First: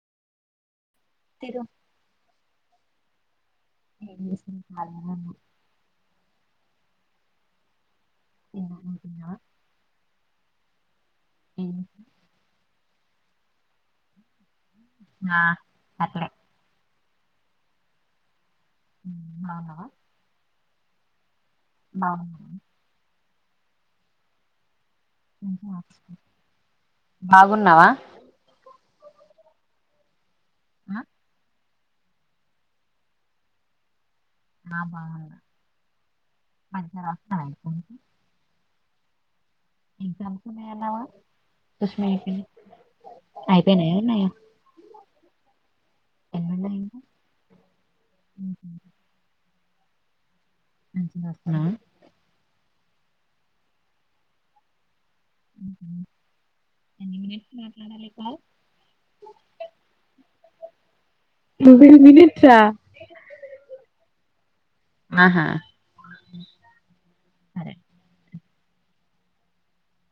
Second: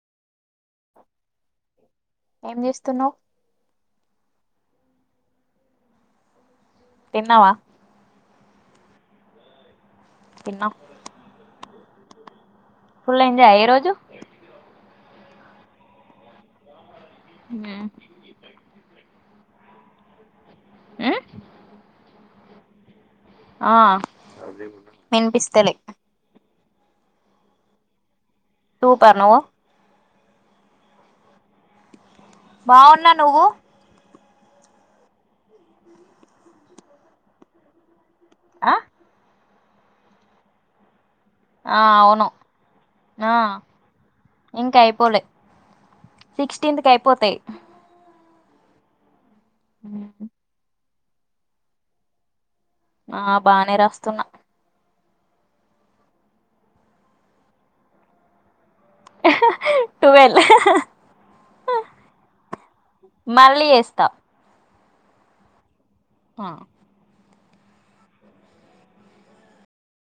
తిరు ఏంజే తిన్నావ్ ఎం చేస్తున్నారు ఖాళీగానే తిన్నావా ఏ అనా తిన్న ఎం ఫుల్ ఎంజాయ్ ఆ ఈ రోజు ఆ అట్లే హు అవునా హు ఆ ఆ మంచిగా వినిపిస్తలే రాస్తున్నా. బాగున్నావా సూపర్ నువ్వు ఆ బావున్నా నువ్వు ఆ బాగున్నా మంచిగా రాస్తాడా ని కొడ్ ఆ ఎగ్జామ్స్ ఉన్నాయన్నావ్ గా ఆ అవును ఆ అయిపోయినాయా ఉన్నాయా ఇంకా అయిపోలే సిక్స్టీన్త్కి అయిపోతాయ్ మ్ హు మ్ మంచిగా రాస్తున్నవ ఆ బానే రాస్తున్నా ఎన్ని మినిట్స్ మాట్లాడాలి ఈ కాల్ టువెల్ ట్వెల్వ్ మినిట్సా మళ్ళీ చెస్తా ఆహా ఆ సరే